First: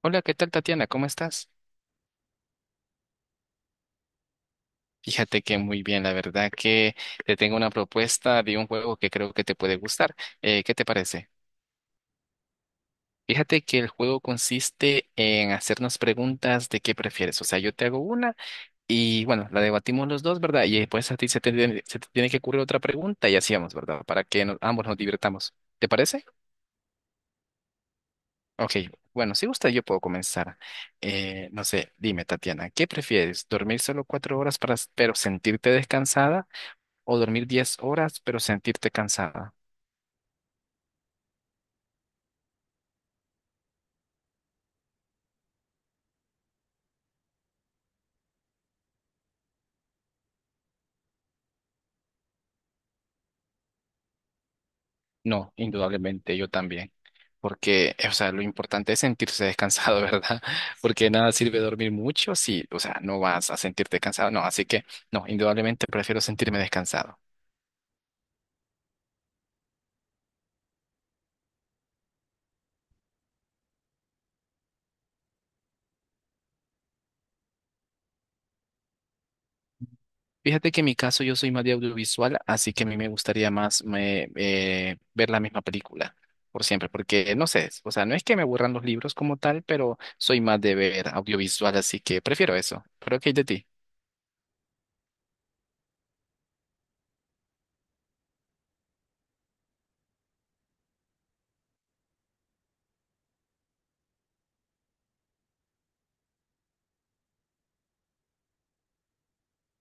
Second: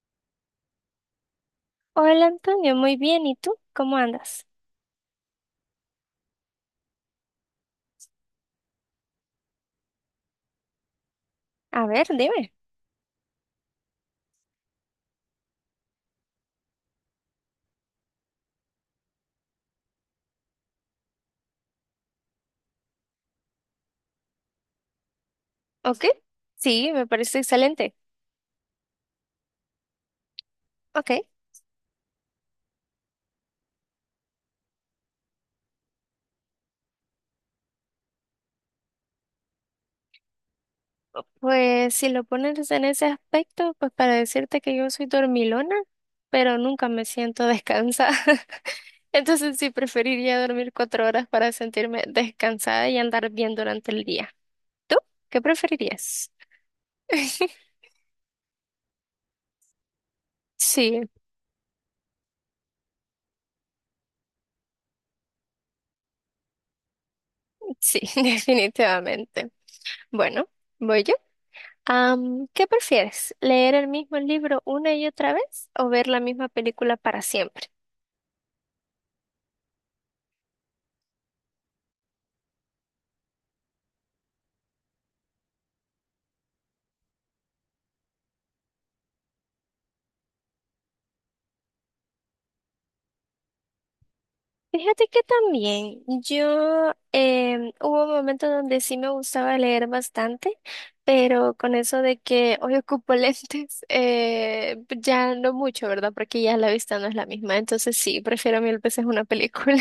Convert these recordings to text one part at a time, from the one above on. Hola, ¿qué tal, Tatiana? ¿Cómo estás? Hola Antonio, muy bien. ¿Y tú? ¿Cómo andas? Fíjate que muy bien, la verdad que te tengo una propuesta de un juego que creo que te puede gustar. ¿Qué te parece? A ver, dime. Fíjate que el juego consiste en hacernos preguntas de qué prefieres. O sea, yo te hago una y bueno, la debatimos los dos, ¿verdad? Y después a ti se te tiene que ocurrir otra pregunta y así vamos, ¿verdad? Ambos nos divirtamos. ¿Te ¿Ok? parece? Sí, me parece excelente. Ok, bueno, si gusta yo puedo comenzar. Ok. No sé, dime, Tatiana, ¿qué prefieres? ¿Dormir solo 4 horas pero sentirte descansada? ¿O dormir 10 horas, pero sentirte cansada? Pues si lo pones en ese aspecto, pues para decirte que yo soy dormilona, pero nunca me siento descansada. Entonces sí preferiría dormir 4 horas para sentirme descansada y andar bien durante el día. ¿Tú? ¿Qué No, preferirías? indudablemente yo también. Porque, o sea, lo importante es sentirse descansado, ¿verdad? Sí, Porque nada sirve dormir mucho si, o sea, no vas a sentirte cansado. No, así que no, indudablemente prefiero sentirme descansado. sí, definitivamente. Bueno, voy yo. ¿Qué prefieres? ¿Leer el mismo libro una y otra vez o ver la misma película para siempre? Fíjate que en mi caso yo soy más de audiovisual, así que a mí me gustaría más ver la misma película por siempre, porque no sé, o sea, no es que me aburran los libros como tal, pero soy más de ver audiovisual, así que prefiero eso. ¿Pero qué hay de ti? Fíjate que también yo hubo un momento donde sí me gustaba leer bastante, pero con eso de que hoy ocupo lentes, ya no mucho, ¿verdad? Porque ya la vista no es la misma. Entonces sí, prefiero mil veces una película.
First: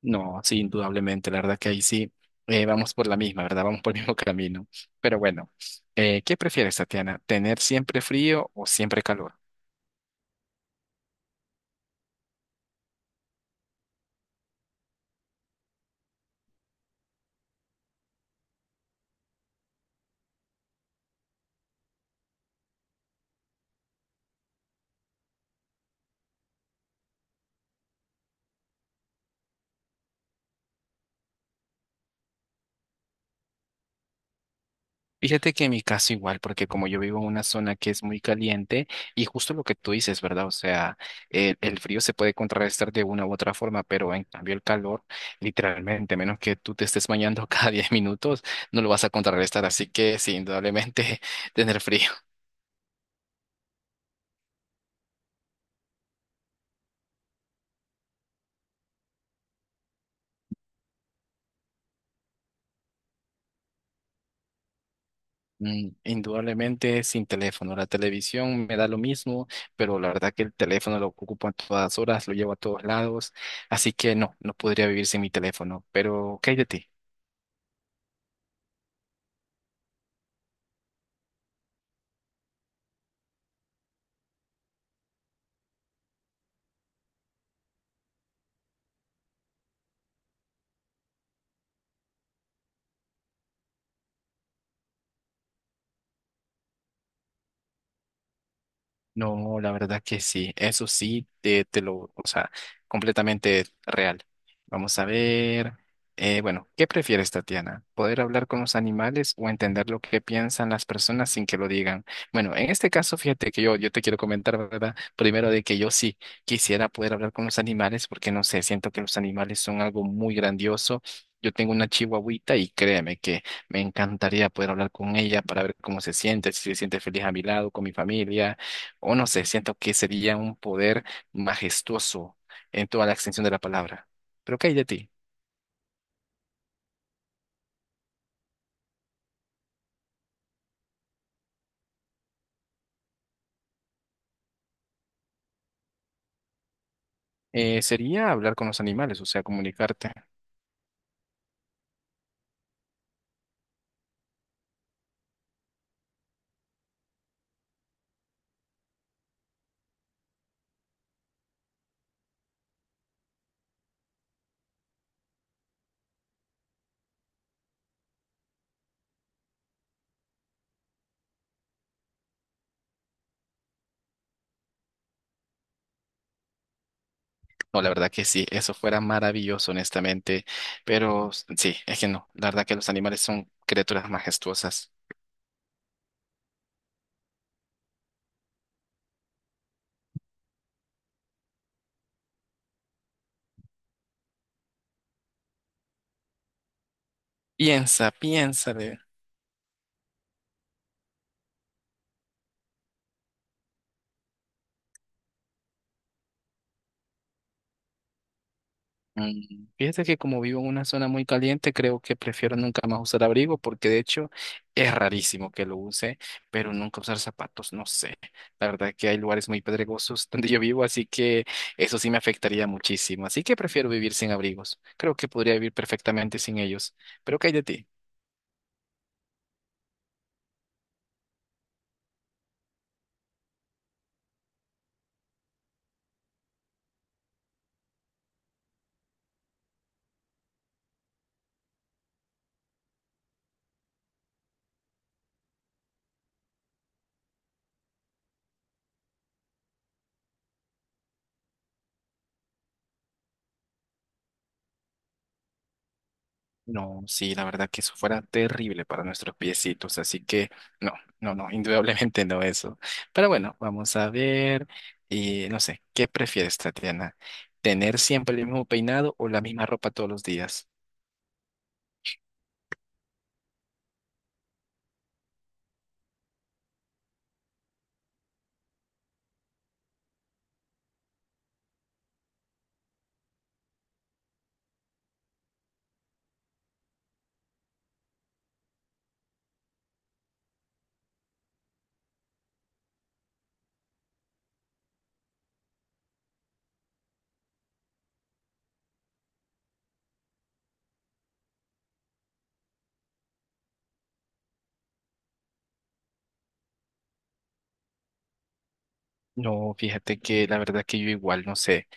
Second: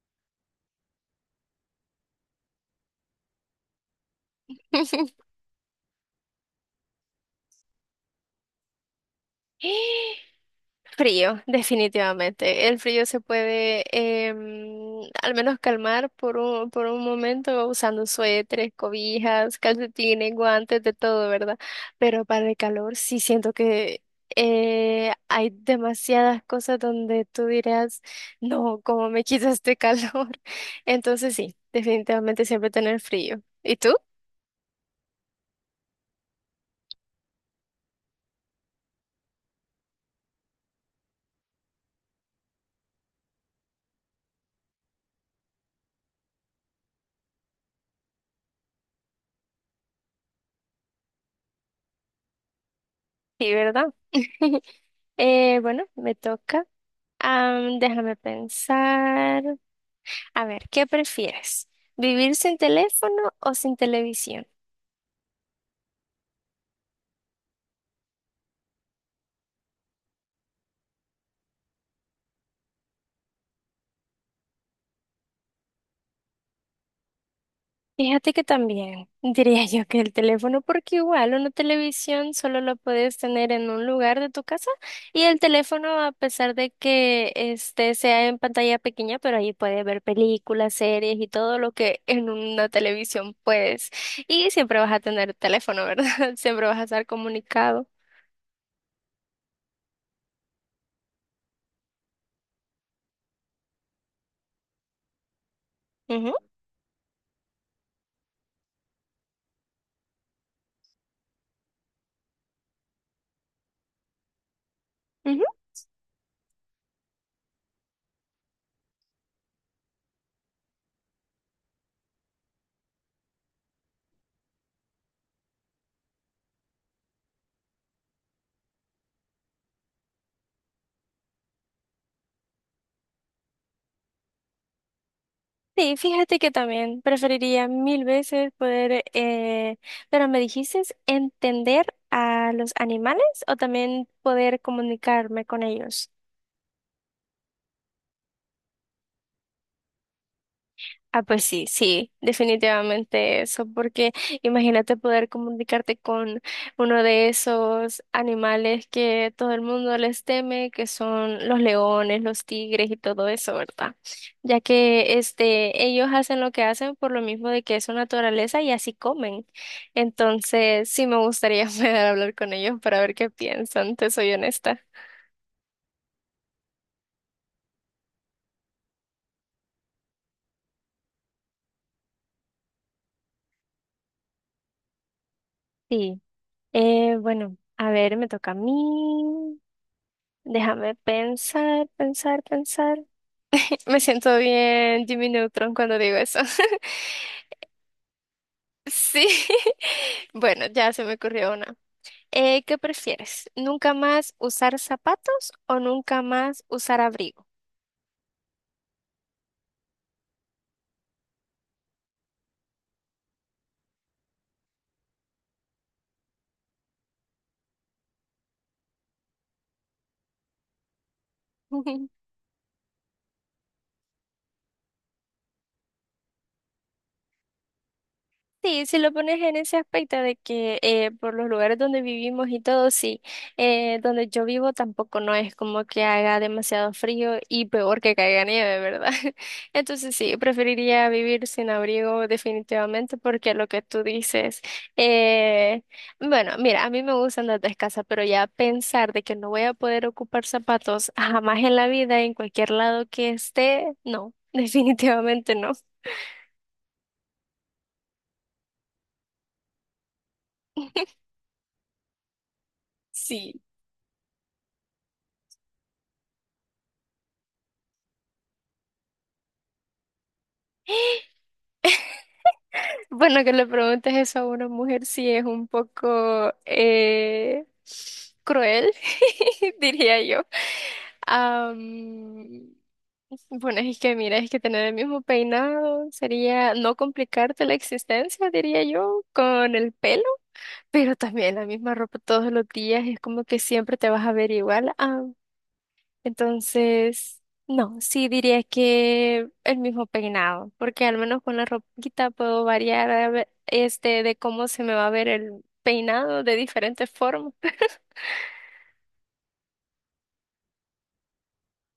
No, sí, indudablemente, la verdad que ahí sí vamos por la misma, ¿verdad? Vamos por el mismo camino. Pero bueno, ¿qué prefieres, Tatiana? ¿Tener siempre frío o siempre calor? Frío, definitivamente. El frío se puede al menos calmar por un momento usando suéteres, cobijas, calcetines, guantes, de todo, ¿verdad? Pero para el calor sí siento que hay demasiadas cosas donde tú dirás, no, ¿cómo me quita este calor? Entonces sí, definitivamente siempre tener frío. ¿Y tú? Fíjate que en mi caso igual, porque como yo vivo en una zona que es muy caliente y justo lo que tú dices, ¿verdad? O sea, el frío se puede contrarrestar de una u otra forma, pero en cambio el calor, literalmente, a menos que tú te estés bañando cada 10 minutos, no lo vas a contrarrestar. Así que sí, indudablemente tener frío. Sí, ¿verdad? Bueno, me toca. Déjame pensar. A ver, ¿qué prefieres? ¿Vivir sin teléfono o sin televisión? Mm, indudablemente sin teléfono. La televisión me da lo mismo, pero la verdad que el teléfono lo ocupo a todas horas, lo llevo a todos lados. Así que no, no podría vivir sin mi teléfono. Pero, ¿qué hay de ti? Fíjate que también diría yo que el teléfono, porque igual una televisión solo lo puedes tener en un lugar de tu casa y el teléfono, a pesar de que este sea en pantalla pequeña, pero ahí puedes ver películas, series y todo lo que en una televisión puedes. Y siempre vas a tener teléfono, ¿verdad? Siempre vas a estar comunicado. No, la verdad que sí, eso sí, o sea, completamente real. Vamos a ver, Ujú, bueno, ¿qué prefieres, Tatiana? ¿Poder hablar con los animales o entender lo que piensan las personas sin que lo digan? Bueno, en este caso, fíjate que yo te quiero comentar, ¿verdad? ujú. Primero de que yo sí quisiera poder hablar con los animales porque, no sé, siento que los animales son algo muy grandioso. Yo tengo una chihuahuita y créeme que me encantaría poder hablar con ella para ver cómo se siente, si se siente feliz a mi lado, con mi familia o no sé, siento que sería un poder majestuoso en toda la extensión de la palabra. Pero ¿qué hay de ti? Sí, fíjate que también preferiría mil veces poder, pero me dijiste entender a los animales o también poder comunicarme con ellos. Sería hablar con los animales, o sea, comunicarte. Ah, pues sí, sí, definitivamente eso, porque imagínate poder comunicarte con uno de esos animales que todo el mundo les teme, que son los leones, los tigres y todo eso, ¿verdad? Ya que este, ellos hacen lo que hacen por lo mismo de que es su naturaleza y así comen. Entonces, sí me gustaría poder hablar con ellos para ver qué piensan, te soy honesta. No, la verdad que sí, eso fuera maravilloso, honestamente. Pero sí, es que no, la verdad que los animales son criaturas majestuosas. Sí, bueno, a ver, me toca a mí. Déjame pensar, pensar, pensar. Me siento bien Jimmy Neutron cuando digo eso. Piensa, piensa. Sí. Bueno, ya se me ocurrió una. ¿Qué prefieres? ¿Nunca más usar zapatos o nunca más usar abrigo? Mm, fíjate que como vivo en una zona muy caliente, creo que prefiero nunca más usar abrigo porque de hecho es rarísimo que lo use, pero nunca usar zapatos, no sé. La verdad que hay lugares muy pedregosos donde yo vivo, así que eso sí me afectaría muchísimo. Así que prefiero vivir sin abrigos. Creo que podría vivir perfectamente sin ellos. Pero ¿qué hay de ti? Sí, si lo pones en ese aspecto de que por los lugares donde vivimos y todo, sí, donde yo vivo tampoco no es como que haga demasiado frío y peor que caiga nieve, ¿verdad? Entonces sí, preferiría vivir sin abrigo definitivamente porque lo que tú dices, eh, bueno, mira, a mí me gusta andar descalza, pero ya pensar de que no voy a poder ocupar zapatos jamás en la vida, en cualquier lado que esté, no, definitivamente no. No, sí, la verdad que eso fuera terrible para nuestros piecitos, así que no, no, no, indudablemente no eso. Pero bueno, Sí. vamos a ver, y no sé, ¿qué prefieres, Tatiana? ¿Tener siempre el mismo peinado o la misma ropa todos los días? Bueno, que le preguntes eso a una mujer sí es un poco cruel, diría yo. Am, bueno, es que mira, es que tener el mismo peinado sería no complicarte la existencia, diría yo, con el pelo, pero también la misma ropa todos los días es como que siempre te vas a ver igual. Entonces, no, sí diría que el mismo peinado, porque al menos con la ropita puedo variar este de cómo se me va a ver el peinado de diferentes formas. No, fíjate que la verdad que yo igual, no sé.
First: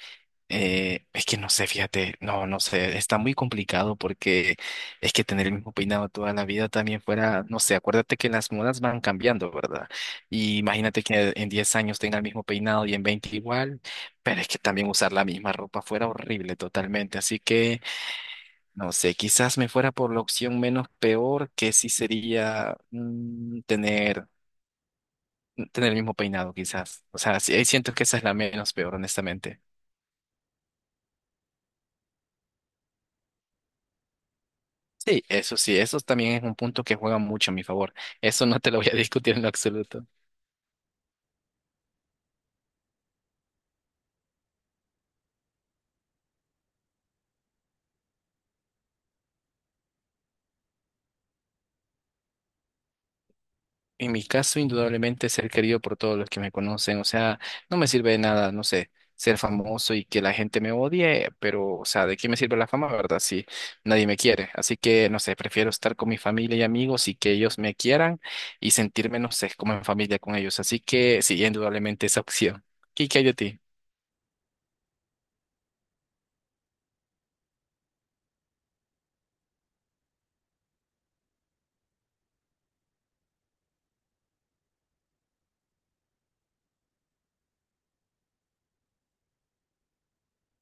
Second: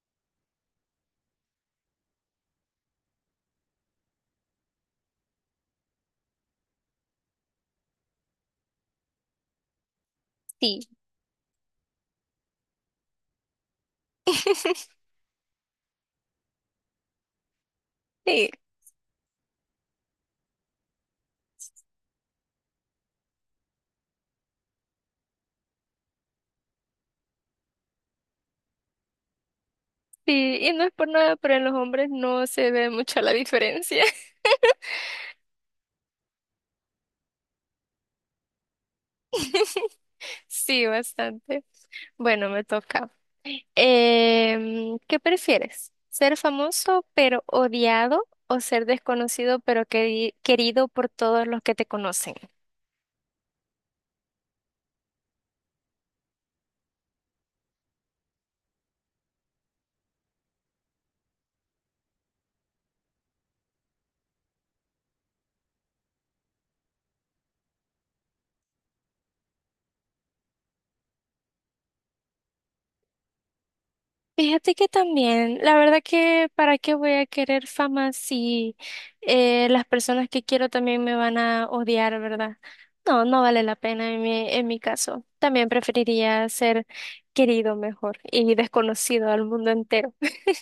Es que no sé, fíjate, no, no sé, está muy complicado porque es que tener el mismo peinado toda la vida también fuera, no sé, acuérdate que las modas van cambiando, ¿verdad? Y Sí, imagínate que en 10 años tenga el mismo peinado y en 20 igual, pero es que también usar la misma ropa fuera horrible totalmente, así que sí, no sé, quizás me fuera por la opción menos peor que sí sería mm, tener el mismo peinado, quizás. O sea, sí, siento que esa es la menos peor, honestamente. sí, y no es por nada, pero en los hombres no se ve mucho la diferencia. Sí, eso también es un punto que juega mucho a mi favor. Eso no te lo voy a discutir en lo absoluto. Sí, bastante. Bueno, me toca. ¿Qué prefieres? ¿Ser famoso pero odiado o ser desconocido pero querido por todos los que te conocen? En mi caso, indudablemente, ser querido por todos los que me conocen, o sea, no me sirve de nada, no sé, ser famoso y que la gente me odie, pero, o sea, ¿de qué me sirve la fama, verdad? Si nadie me quiere. Así que, no sé, prefiero estar con mi familia y amigos y que ellos me quieran y sentirme, no sé, como en familia con ellos. Así que, sí, indudablemente esa opción. ¿Y qué hay de ti? Fíjate que también, la verdad que para qué voy a querer fama si las personas que quiero también me van a odiar, ¿verdad? No, no vale la pena en mi caso. También preferiría ser querido mejor y desconocido al mundo entero.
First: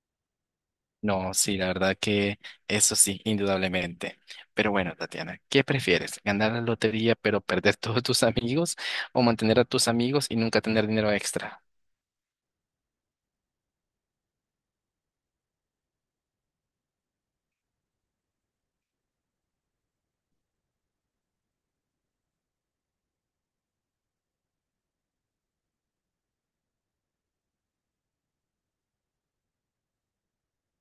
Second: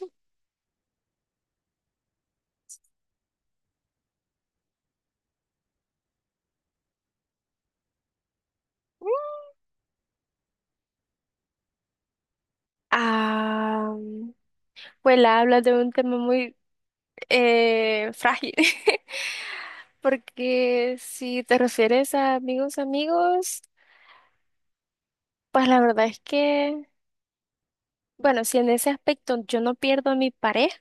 No, sí, la verdad que eso sí, indudablemente. Pero bueno, Tatiana, ¿qué prefieres? ¿Ganar la lotería pero perder todos tus amigos o mantener a tus amigos y nunca tener dinero extra? Ah, pues la hablas de un tema muy frágil, porque si te refieres a amigos, amigos, pues la verdad es que. Bueno, si en ese aspecto yo no pierdo a mi pareja,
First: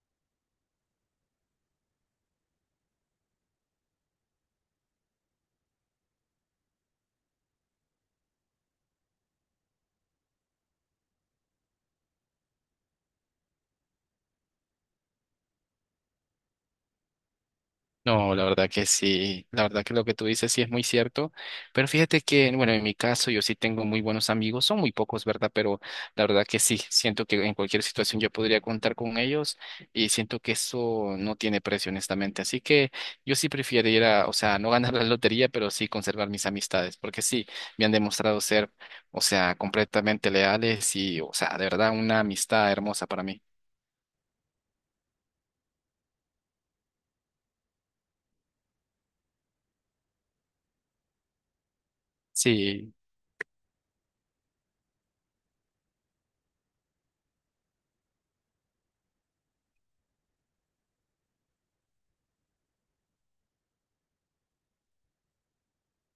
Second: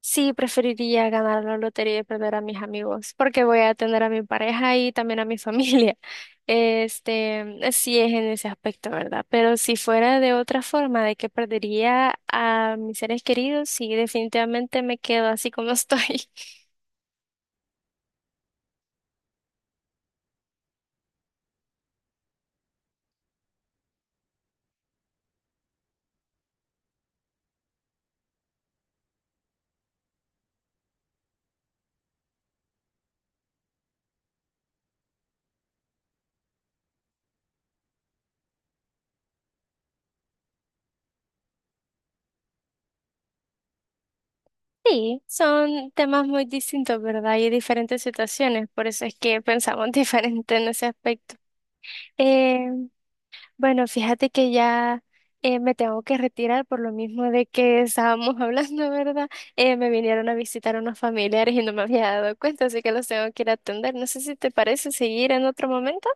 sí preferiría ganar la lotería y perder a mis amigos, porque voy a tener a mi pareja y también a mi familia. Este, sí es en ese aspecto, ¿verdad? Pero si fuera de otra forma, de que perdería a mis seres queridos, sí, definitivamente me quedo así como estoy. No, la verdad que sí, la verdad que lo que tú dices sí es muy cierto, pero fíjate que, bueno, en mi caso yo sí tengo muy buenos amigos, son muy pocos, ¿verdad? Pero la verdad que sí, siento que en cualquier situación yo podría contar con ellos y siento que eso no tiene precio, honestamente. Así que yo sí prefiero ir a, o sea, no ganar la lotería, pero sí conservar mis amistades, porque sí, me han demostrado ser, o sea, completamente leales y, o sea, de verdad una amistad hermosa para mí. Sí, son temas muy distintos, ¿verdad? Y diferentes situaciones, por eso es que pensamos diferente en ese aspecto. Eh, Sí. Bueno, fíjate que ya me tengo que retirar por lo mismo de que estábamos hablando, ¿verdad? Me vinieron a visitar unos familiares y no me había dado cuenta, así que los tengo que ir a atender. No sé si te parece seguir en otro momento.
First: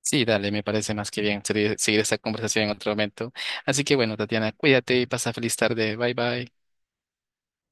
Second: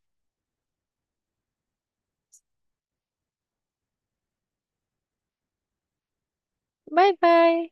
Sí, dale, me parece más que bien seguir, seguir esta conversación en otro momento. Así que bueno, Tatiana, cuídate y pasa feliz tarde. Bye bye. Bye bye.